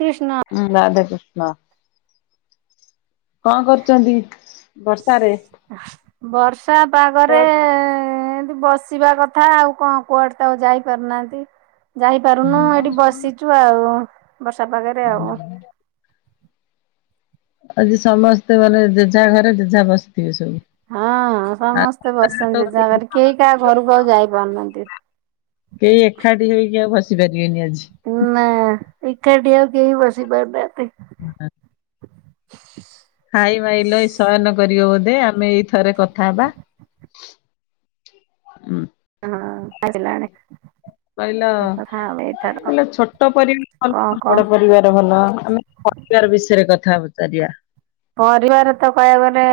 କ୍ରିଷ୍ଣା। ହୁଁ ରାଧେ କ୍ରିଷ୍ଣ କଣ କରୁଚନ୍ତି? ଆ ବର୍ଷା ପାଗରେ ଏମିତି ବସ ବସିବା କଥା ଆଉ କଣ କୁଆଡେ ତ ଆଉ ଯାଇ ପାରୁ ନାହାଁନ୍ତି। ଯାଇପାରୁନୁ ଏଠି ବସି ଚୁ ଆଉ ବର୍ଷା ପାଗରେ ଆଉ। ଆଜି ସମସ୍ତେ ମାନେ ଜେଝା ଘରେ ଜେଝା ବସିଥିବେ ସବୁ। ହଁ ସମସ୍ତେ ଆଉ ବସିଛନ୍ତି ଜେଝା ଘରେ କେହି କାହା ଘରକୁ ଆଉ ଯାଇ ପାରୁନାହାଁନ୍ତି। କେହି ଏକାଠି ହେଇକି ଆଉ ବସି ପାରିବେନି ଆଜି। ନା ଏକାଟି ଆଉ କେହି ବସି ପାରୁନାହାଁନ୍ତି। [unintelligible] ହାଇ ମାଇଲ ଏଇ ଶୟନ କରିବ ବୋଧେ ଆମେ ଏଇ ଥରେ କଥା ହେବା। ହୁଁ। ହଁ [unintelligible] କହିଲ କଥା ଏଇଥର କହିଲ ଛୋଟ ପରିବାର କଣ ଭଲ କହ ବଡ ପରିବାର ଭଲ [unintelligible] ବାର ବିଷୟରେ କଥାଚାରିବା। ପରିବାର ତ କହିବାକୁ ଗଲେ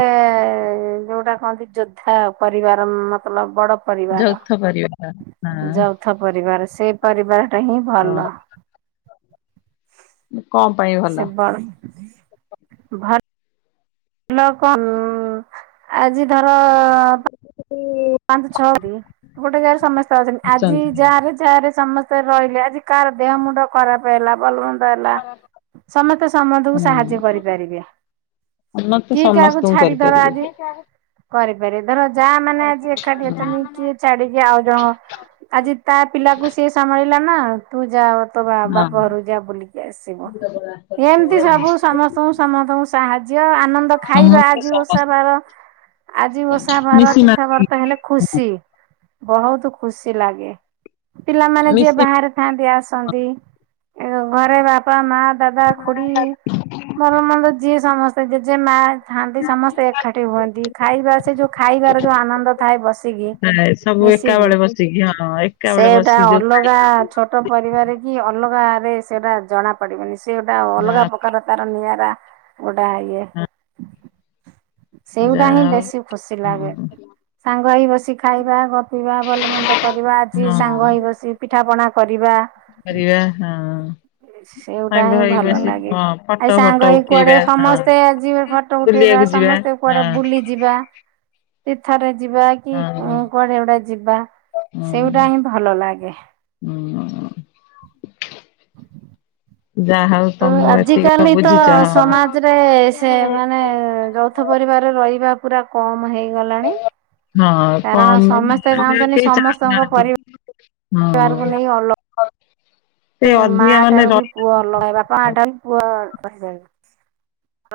ଯୋଉଟା କହନ୍ତି ଯୋଦ୍ଧା ପରିବାର ମତଲବ ବଡ ପରିବାର ଯୌଥ ପରିବାର ହଁ। ଯୌଥ ପରିବାର ସେଇ ପରିବାର ଟା ହିଁ ଭଲ। ହଁ ମୁଁ କଣ ପାଇଁଅ। ସେ ବ ଭ ଭଲ କନ ଆଜି ଧର [unintelligible] ପାଞ୍ଚ ଛଅ ଦି ଗୋଟେ ଯାଗାରେ ସମସ୍ତେ ଅଛନ୍ତି ଆଜି ଯା ରେ ଯା ରେ ସମସ୍ତେ ତେ ରହିଲେ ଆଜି କାହାର ଦେହ ମୁଣ୍ଡ ଖରାପ ହେଲା ଭଲ ମନ୍ଦ ହେଲା ସମତେ ସମନ୍ତକୁ ହୁଁ ସାହାଯ୍ୟ କରିପାରିବେ। ଉନ୍ନତ କିଏ କାହାକୁ ସମସ୍ତଙ୍କୁ ଛାଡି ଧର ଆଜି କରିପାରିବେ। କରିପାରିବେ ଧର ଯା ଆ ମାନେ ଆଜି ଏଖା ଠି ଅଛନ୍ତି କିଏ ଛାଡିକି ଆଉ ଜଣ ଆଜି ତା ପିଲାକୁ ସିଏ ସମାଳିଲା ନା? ତୁ ଯା ତୋ ବା ହଁ ବାପ ଘରୁକୁ ଯା ବୁଲିକି ଆସିବୁ ଏମିତି ସବୁ ସମସ୍ତଙ୍କୁ ସମସ୍ତଙ୍କୁ ସ ସାହାଯ୍ୟ ଆନନ୍ଦ ଖାଇବା ସମସ୍ତେ ଆଜି ଓଷା ସମସ୍ତେ ବାର ଆଜି ଓଷା ବାର ମିଶି ତୀର୍ଥ ମାଶି ଭର ତା ହେଲେ ଖୁସି ବହୁତ ଖୁସି ଲାଗେ ପିଲାମାନେ ଯିଏ ମିଶି ବାହାରେ ଥାଆନ୍ତି ଆସନ୍ତି, ଏଅ ଘରେ ବାପା, ମା, ଦାଦା, ଖୁଡି [unintelligible] ଯିଏ ସମସ୍ତେ ଜେଜେ ମା ଥାଆନ୍ତି ସମସ୍ତେ ଏକାଠି ହୁଅନ୍ତି। ଖାଇବା ସେ ଯୋଉ ଖାଇବାର ଯୋଉ ଆନନ୍ଦ ଥାଏ ବସିକି ଥାଏ ସବୁ ମିଶିକି ଏକାବେଳେ ବସିକି ହଁ ଏକାବେଳେ ସେଟା ବସିକି ଯୋଉ ଖାଇ ଅଲଗା ଛୋଟ ପରିବାର କି ଅଲଗାରେ ସେଟା ଜଣା ପଡିବନି, ସେ ଗୋଟା ଜଣା ଅଲଗା ପ୍ରକାର ତାର ନିଆରା ଗୋଟା ଇଏ। ପଡିଲା। ସେଗୁଟା ଯାହା ହିଁ ହଉ ବେଶୀ ଖୁସି ଲାଗେ। ସାଙ୍ଗ ହେଇ ବସି ଖାଇବା, ଗପିବା, ଭଲ ମନ୍ଦ କରିବା, ଆଜି ହଁ ସାଙ୍ଗ ହେଇ ହଁ ବସି ପିଠା ପଣା କରିବା। କରିବା ହଁ ସେଗୁଟା ସାଙ୍ଗ ହିଁ ହୋଇ ଭଲ ମିଶେ ଲାଗେ। ହଁ ଆଇ ଫଟୋ ସାଙ୍ଗ ଫଟୋ ହେଇ କୁଆଡେ ଉଠେଇବା, ସମସ୍ତେ ଆଜି ହଁ। ଫଟୋ ଉଠେଇବା ବୁଲିବାକୁ ଯିବା। ସମସ୍ତେ କୁଆଡେ ହଁ ବୁଲି ଯିବା, ତୀର୍ଥ ରେ ଯିବା। କି ହଁ କଁ, କୁଆଡେ ଗୋଟେ ଯିବା, ହଁ ସେଇ ଗୋଟା ହିଁ ଭଲ ଲାଗେ। ହଁ। ଯାହା ହଉ ଅ, ତମ ଏତିକି ଆଜିକାଲି ତ ବୁଝିଛ ହଁ। ସମା ଜରେ ସେ ମାନେ ଯୌଥ ପରିବାର ରେ ରହିବା ପୁରା କମ ହେଇଗଲାଣି। ହଁ କାରଣ କମ ଏବେ ସମସ୍ତେ ଆଉ ଚାହୁଁଚନି କେହି ସମସ୍ତଙ୍କ ଚାହୁଁନାହାନ୍ତି ପରି ବାରକୁ ନେଇ ଅଲ ହଁ। ସେ ଏ ମା ଅଧିକା ମାନେ ଠାରୁ ବି ରହି ପୁଅ ଅଲଗା, ଏ ବାପା ମା ଠାରୁ ବି ପୁଅ ରହିବେ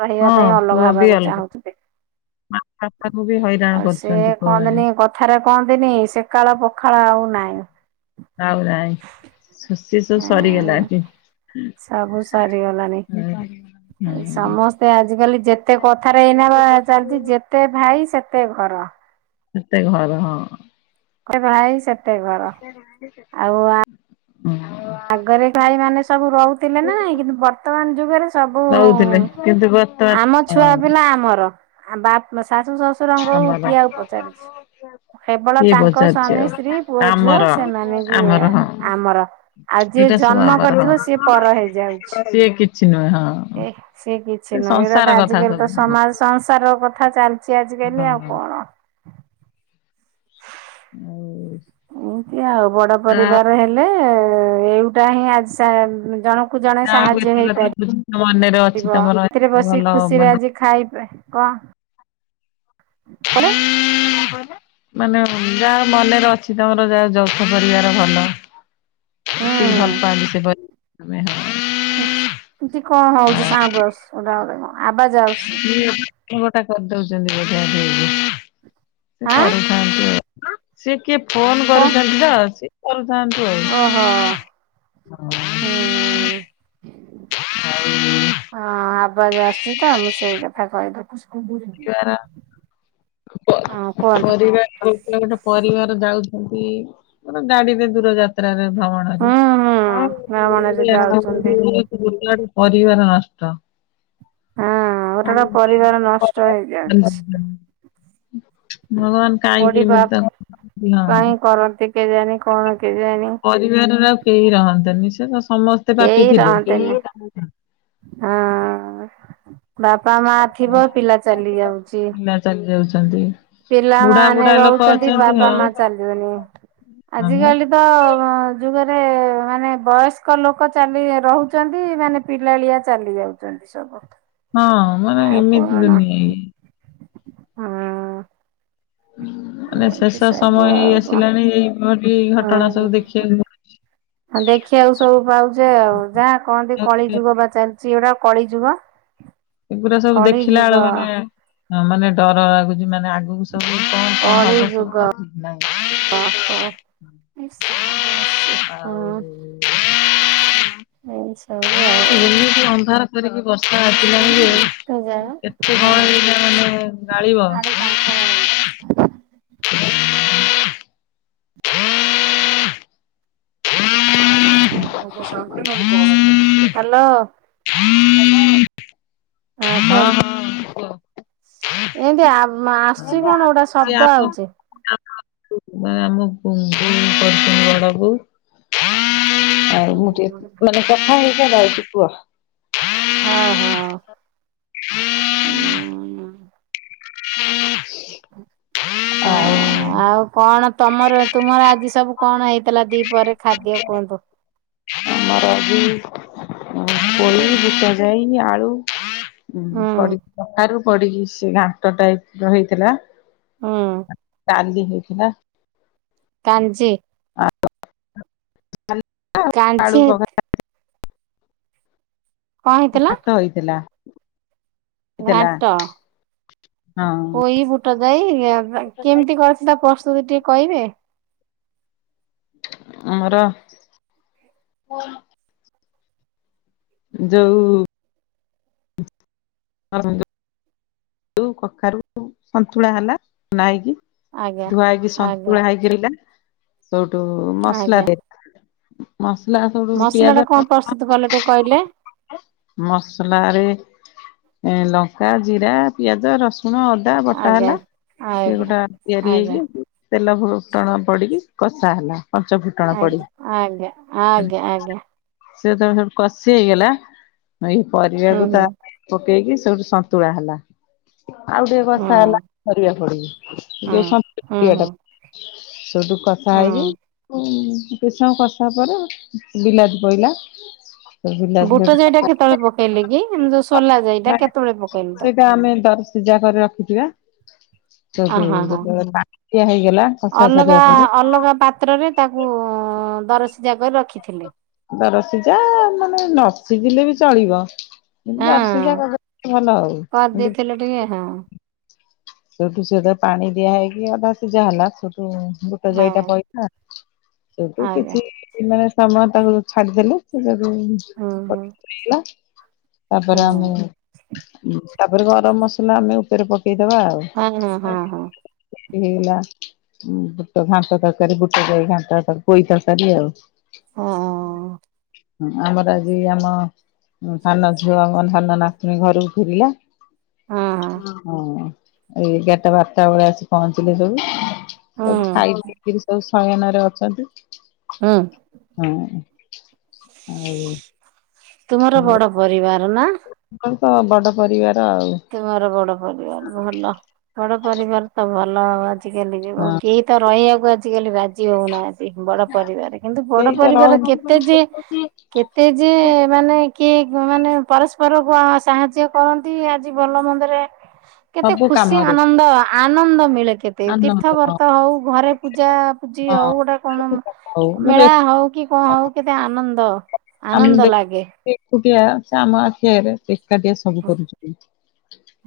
ରହିବା ହଁ ପାଇଁ ପୁଅ ଅଲଗା ବି ହବାକୁ ଅଲଗା ଚାହୁଁଥିଲେ। ମା ବାପାକୁ ବି ହଇରାଣ ଆଉ ସେ କରୁଛନ୍ତି ପୁଅମାନେ କହନ୍ତିନି କ ଥାରେ କହନ୍ତିନି ସେକାଳ ପଖାଳ ଆଉ ନାଇଁ। ଆଉ ନାଇଁ, ସ-ସିଏ ସବୁ ହୁଁ ସରିଗଲାଣି। ସବୁ ସରିଗଲାଣିି। ହୁଁ। ସମସ୍ତେ ଆଜିକାଲି ଯେତେ କଥାରେ ଏଇନା ବା ଚାଲିଚି ଯେତେ ଭାଇ ସେତେ ଘର। ସେତେ ଘର ହଁ। [inaudible] ଭାଇ ସେ ଅଁ, ଆଗରେ ଭାଇ ମାନେ ସବୁ ରହୁଥିଲେ ନା ନାଇ? କିନ୍ତୁ ବର୍ତ୍ତମାନ ଯୁଗରେ ସବୁ ରହୁଥିଲେ ଉଁ, କିନ୍ତୁ ବର୍ତ୍ତମାନ ଆମ ଛୁଆ ହଁ ପିଲା ଆମର, ଆ, ବା ନା ଶାଶୁ ଶଶୁ ଶୁରଙ୍କୁ ଆମର କିଏ ଆଉ ପଚାରୁଛି। କେବଳ କିଏ ତାଙ୍କ ପଚାରୁଛି ସ୍ଵାମୀ ଆଉ ସ୍ତ୍ରୀ ପୁଅ ଝିଅ ଆମର ସେମାନେ ବି ଆମର ହଁ ଆଘ ଆମର। ଆଉ ଯିଏ ଏଇଟା ସବୁ ଜନ୍ମ ଆମର ହଁ। କରିଥିବ ସିଏ ପର ହେଇଯାଉଛି। ସିଏ କିଛି ନୁହେଁ ହଁ। ଏ ସେ କିଛି ନୁହେଁ ଏଗୁଡା ସଂସାର ତ କଥା ଆଜିକାଲି ସବୁ ତ ସମାଜ ସଂସାର କଥା ଚାଲିଛି ଛି ଆଜିକାଲି ଆଉ ହଁ। କଣ। ଆଉ ଏମିତି ଆଉ ବଡ ଆଉ ପରିବାର ହେଲେ ଏଉଟା ହିଁ ଆଜି ସା-ଜଣକୁ ଜଣେ ସାହାଯ୍ୟ ହେଇପାରେ [inaudible] ମନେର ଥିବ ଥିରେ ବସି ଖୁସିରେ ଆଜି ଖାଇବେ କଣ? ମାନେ? କଣ କହିଲେ? ମାନେ ଯା ମନେରେ ଅଛି ତମର ଯାହା ଯୌଥ ପରିବାର ଭଲ। ହୁଁ ଏତେ ହୁଁ। ଭଲପାନ୍ତି ସେ [inaudible] ପାାଗ ସେ ବେ ହ ଏମତି କଣ ହଉଛି ସାଉଣ୍ଡ ଆସୁଚି ସଦାଏଳେ କଣ? ଆବାଜ ଆସୁଛି କି ଗୋଟା କରିଦଉଛନ୍ତି ବୋଧେ [inaudible] ସେ ଆଁ କରୁ। ସିଏ କିଏ ଫୋନ କରୁଛନ୍ତି ତ ସିଏ କରୁଥାନ୍ତୁ। ଆଉ। ଅ ହ ହଁ। ହୁଁ। ଆଉ ହଁ ଆବାଜ ଆସୁଚ ମୁଁ ସେଇ କଥା କହିଦଉଛି ହଁ ପରିବାର କୁହନ୍ତୁ? ହ [inaudible] ଗୋଟେ ପରିବାର ଯାଉଛନ୍ତି ମାନେ ଗାଡିରେ ଦୂର ଯାତ୍ ଭଣରେ ହୁଁ ହୁଁ ଭ୍ରମଣରେ [unintelligible] ଯାଉଛନ୍ତି। ଗୋଟେ ଆଡୁ ପରିବାର ନଷ୍ଟ। ହଁ ଗୋଟେ ଗୋଟେ ପରିବାର ନଷ୍ଟ ହେଇଯାଉଛି। ଭଗବାନ କୋଉଠି କାହିଁକି ବା ଏମିତି ତାକୁ [inaudible] ହଁ। କାହିଁ କରନ୍ତି। କେଜାଣିି କଣ କେଜାଣିି। ପରିବାରରେ ଆଉ କେହି ରହନ୍ତେନି ସେ ତ ସମସ୍ତେ ପାପି କେହି ଥିଲେ। ରହନ୍ତିନି ହଁ ଅ। ବାପା ମା ଥିବ ପିଲା ଚାଲି ଯାଉଛି। ଚାଲି ଯାଉଛନ୍ତି ବୁଢା ପିଲାମାନେ ବୁଢା ଲୋକ ରହୁଛନ୍ତି ଅଛନ୍ତି ବାପା ହଁ। ମା ଚାଲିିଗଲେ ହଁ ବା ଆଜିକାଲି ତ ଯୁଗରେ ମାନେ ବୟସ୍କ ଲୋକ ଚାଲି ରହୁଛନ୍ତି ମାନେ ପିଲାଳିଆ ଚାଲି ଯାଉଛନ୍ତି ସବୁ। ହଁ ମାନେ ଆଉ ଏମିତି କଣ ଦୁନିଆ ଇଏ। ହଁ। ମାନେ ଏମିତି ଶେଷ ସବୁ ସମୟ ହେଇ ଆଉ କଣ ଆସିଲାଣି ଏଇଭଳି ଘଟଣା ସବୁ ଦେଖିବା ହ ଦେଖିବାକୁ ସବୁ ପାଉଛେ ଆଉ ଯାହା କହନ୍ତି କଳି ଯୁଗ ଏଗୁରା ବା ଚାଲିଛି ଏଗୁଡା କଳି ଯୁଗ। ଏଗୁଡା ସବୁ କଳି ଦେଖିଲା ବେଳୁ ଯୁଗ ମାନେ ମାନେ ଡର ଲାଗୁଛି ମାନେ ସବୁ କଣ କଣ କଳି ହବ ସବୁ ଯୁଗ ତା ଠିକ ଓହୋ ନାଇଁ। ଏ ସାଉଢ୍ ଆସଛି ହଁ। ଏଇ ସବୁ ଆଉ। ଏତେଜୋରେ ବର୍ଷା ଆସିଲାଣି ଯେ କେଜାଣି କେତେ କଣ ହେ ମାନେ ଢାଳିବ। ସାଢେ ତାଙ୍କର ହଉଛି। ହଁ ହ ହାଲୋ। ହଁ ହଁ କୁହ। କୁହନ୍ତୁ ଏନ୍ତି ଆ ମା ଆସଚି ହଁ କଣ ଗୋଟେ ଶବ୍ଦ ଆସୁଛି। ନାଇଁ ଆମ ପୁଙ୍ଗୁ କରୁଛନ୍ତି ବଡବୋଉ ଆଉ ମୁଁ ଟିକିଏ ମାନେ କଥା ହେଇପା ଯାଉଚି କୁହ ହ ହ ଉଁ। ହଁ ଆଉ ଆଉ କଣ ତମର ତୁମର ଆଜି ସବୁ କଣ ହେଇଥିଲା ଦି ପରେ ଖାଦ୍ୟ କୁହନ୍ତୁ? ଆମର ପୋଇ ବୁଟଜାଇ ଆଳୁ ଉଁ ହୁଁ ପଡ଼ିକ କଖାରୁ ପଡିକି ସେ ଘାଣ୍ଟ ଟାଇପ ର ହେଇଥିଲା। ହୁଁ। ଚାଲିଛି ପା। କାଞ୍ଜି। ଆଁ ଆଳୁ କାଞ୍ଚି କଖାରୁ କଣ ହେଇଥିଲା? ଭାତ ହେଇଥିଲା। ହେଇଥିଲା ଘାଟ ହଁ ପୋଇବୁଟ ଯାଇ କେମିତି କରି ତା ପ୍ରସ୍ତୁତି ଟିକେ କହିବେ? ଆମର ଯୋଉ ଯୋଉ କଖାରୁ ସନ୍ତୁଳା ହେଲା ନା ହେକି ଆଜ୍ଞା ଧୁଆ ହେଇକି ଆଜ୍ଞା ସନ୍ତୁଳା ହେଇକିଲା ସୋଉଠୁ ମସଲା ଆଜ୍ଞା ଦେଇ ମସଲା ସେଠୁ ମସଲା ଟା ପିଆଜ କଣ ପ୍ରସ୍ତୁତ କଲେ ଟିକେ କହିଲେ? ରସୁଣ ମସଲାରେ ଏ ଲଙ୍କା, ଜିରା, ପିଆଜ, ରସୁଣ ଅ ଦା ବଟା ଆଜ୍ଞା ହେଲା ସେଏ ଆଜ୍ଞା ଗୋଟା ତିଆରି ଆଜ୍ଞା ହେଇକି। ତେଲ ଭୁଟଣ ପଡିକି କଷା ହେଲା। ପଞ୍ଚ ଫୁଟଣ ଆଜ୍ଞା ପଡିକି ଆଜ୍ଞା ଆଜ୍ଞା ଆଜ୍ଞା ସେ ଯେବେ ସଠୁ କଷି ହେଇଗଲା ଏଇ ହୁଁ ପରିବାକୁ ତା ହୁଁ ପକେଇକି ସେଠୁ ସନ୍ତୁଳା ହେଲା। ଆଉ ଟିକେ ହୁଁ କଥା ହେଲା ପରିବା ଫଡିକି ହୁଁ ଯୋଉ ହୁଁ ସେଇଠୁ ହୁଁ କଷା ହୁଁ ହେଇକି। ଭୃଷଙ୍ଗ ପତ୍ର ପରେ ବିଲାତି ପଇଲା ବିଲାତି ବୁଟ ଜାଇଟା କେତେବେଳେ, ପକେଇଲେ କି ଆମେ ଯୋଉ ସୋଲା ଜାଇଟା କେତେବେଳେ ପକେଇଲେ ତଉ ସେଇଟା ଆମେ ଦର ସିଜା କରି ରଖିଥିବା। ଅ ଯଦି ହଁ ହଁ ଯେତେବେଳେ ବାଟିଆ ହେଇଗଲା ଖଷା ଅଲଗା ସାରିବା ପରେ ଅଲଗା ପା ପାତ୍ରରେ ତାକୁ ଦରସିଝା କରି ରଖିଥିଲେ। ଦରସିଯା ମାନେ ନସିିଝିଲେ ବି ଚଳିବ ଦରସିଜା ହଁ କରିକି ଭଲ ଆଉ କରିଦେଇଥିଲେ ଟିକେ ହଁ ସେଠୁ ସେଟା ପାଣି ଦିଆ ହେଇକି ଅଧା ସିଝା ହେଲା ସେଠୁ ଆଜ୍ଞା [inaudible] ସେଠୁ ଆଜ୍ଞା କିଛି ମାନେ ସମୟ ତାକୁ ଛାଡିଦେଲେ। ସେଟାକୁ ହୁଁ ହୁଁ ପଠେଇଲା ତାପରେ ଆମେ ହୁଁ ତାପରେ ଗରମ ମସଲା ଆମେ ଉପରେ ପକେଇଦବା ଆଉ ହଁ ହଁ ହଁ ହଁ। ହେଇଗଲା ବୁଟ ଘାଣ୍ଟ ତରକାରୀ ବୁଟ ଯାଇ ଘାଣ୍ଟର ପୋଇ ତରକାରୀ ଆଉ ହଁ ହୁଁ ହ ଆମର ଆଜି ଆମ ସାନ ଝିଅ ଧାନ ନାତୁଣୀ ଘରକୁ ଫେରିଲା। ହଁ ହଁ ହଁ ଏଇ ଏଗାରଟା ବାରଟା ବେଳିଆ ଆସି ପହଞ୍ଚିଲେ ସବୁ ସବୁ ହୁଁ ଖାଇ ପିକରି ସବୁ ସୟନରେ ଅଛନ୍ତି। ହୁଁ ହଁ ଆଉ ତୁମର ବଡ ପରିବାର ନା? ତାଙ୍କର ତ ବଡ ପରିବାର ଆଉ ତମର ବଡ ପରିବାର ଭଲ। ବଡ ପରିବାର ତ ଭଲ। ଆଉ ଆଜିକାଲି ଯୋ ହଁ କେଇ ତ ରହିବାକୁ ଆଜିକାଲି ରାଜି ହଉନାହାଁନ୍ତି। ବଡ଼ ପରିବାର କିନ୍ତୁ ବଡ଼ ସେଇ ତ ପରିବାର କେତେ ଯେ ରହୁନି କେ ତେ ଯେ ମାନେ କିଏ ମାନେ ପରସ୍ପରକୁ ଆ ସାହାଯ୍ୟ କରନ୍ତି ଆଜି ଭଲ ମନ୍ଦରେ କେତେ ସବୁ ଖୁସି କାମରେ ଆନନ୍ଦ ଆନନ୍ଦ ମିଳେ କେତେ ତୀର୍ଥ ଆନନ୍ଦ ହଁ ବର୍ତ ହଉ ଘରେ ପୂଜା ପୂଜି ହଉ ଗୋଟେ କଣ ହଉ ମୋର ମେଳା ହଉ କି କଣ ହଉ କେତେ ଆନନ୍ଦ ଆମେ ଆନନ୍ଦ ଦେଖୁ ଲାଗେ। ସେ ଏକୁଟିଆ ସେ ଆମ ଆଖି ଆଗରେ ଏକା ଟିଆ ସବୁ କରୁଛନ୍ତି।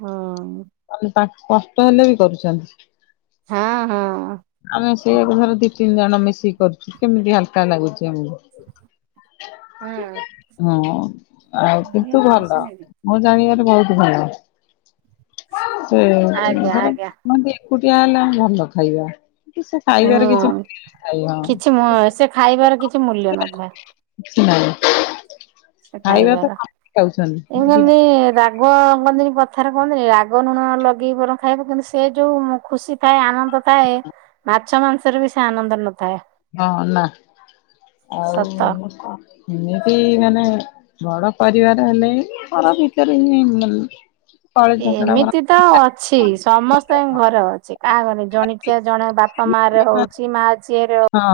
ହୁଁ। ମାନେ ତାଙ୍କୁ କଷ୍ଟ ହେଲେ ବି କରୁଛନ୍ତି। ହାଁ ହଁ। ଆମେ ସେଇଆକୁ ଧର ଦି ତିନି ଜଣ ମିଶିକି କରୁଛୁ କେମିତି ହାଲକା ଲାଗୁଛି ଆମକୁ ହଁ। ହଁ ଆଉ କିନ୍ତୁ ଭଲ। ଆଜ୍ଞା ମୁଁ ଜାଣିବାରେ ବହୁତ ଭଲ। ସେ ବି ଧର ଆଜ୍ଞା ମୁଁ ବି ଏକୁଟିଆ ହେଲେ ଭଲ ଖାଇବ। କିନ୍ତୁ ସେ ଖାଇବାର କିଛି ହୁଁ ମୂଲ୍ୟ ନଥାଏ ହଁ। କିଛି ମୁ ସେ ଖାଇବାର କିଛି ମୂଲ୍ୟ ନଥାଏ। କିଛି ନାହିଁ। ସେ ଖାଇବା ତ ଖାଇବାର ସମସ୍ତେ ଏ ଖାଉଛନ୍ତି। ମାନେ ରା [unintelligible] ମାନେ କଥାରେ କୁହନ୍ତିନି ରାଗ ଲୁଣ ଲଗେଇ ବରଂ ଖାଇବ କିନ୍ତୁ ସେ ଯୋଉ ଖୁସି ଥାଏ ଆନନ୍ଦ ଥାଏ ମାଛ ମାଂସରେ ବି ସେ ଆନନ୍ଦ ନଥାଏ। ହଁ ନା ଆଉ ସତ। ଏମିତି ମାନେ ବଡ଼ ପରିିବାର ହେଲେ ବି ଘର ଭିତେରେ ବି ଏମିତି ତ ଅଛି ସମସ୍ତଙ୍କ ଘର ଅଛି କାହା ଘରେ ଜଣିକିଆ ଜଣ ବା ମାରେ ହଉଛି ମା ଝିଏରେ ହ ହଁ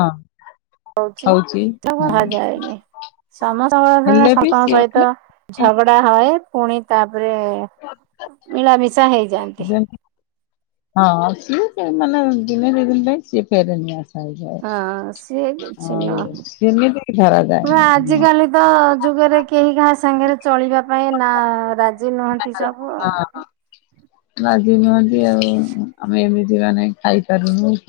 ହଉଛି ଶୁଭାଯାଏନି ସମସ୍ତଙ୍କ ଯଦି ହେଲେ ବି ସମସ୍ତଙ୍କ ସିଏ ସହିତ ମାନେ ଝଗଡ଼ା ହଏ ପୁଣି ତାପରେ ମିଳାମିଶା ହେଇଯାନ୍ତି। ହଁ ସିଏ ମାନେ ଦିନେ ଦୁଇ ଦିନ ପାଇଁ ସିଏ [unintelligible] ହଁ ସିଏ କିଛି ନୁହଁ ଆଉ ସେମିତି ଧରାଯାଏ ନା ହଁ। ଆଜିକାଲି ତ ଯୁଗରେ କେହି କାହା ସାଙ୍ଗରେ ଚଳିବା ପାଇଁ ନା ରାଜି ନୁହନ୍ତି ସବୁ ହଁ ଆଉ ରାଜି ନୁହନ୍ତି ଆଉ ଆମେ ଏମିତି ମାନେ ଖାଇପାରୁନୁ କି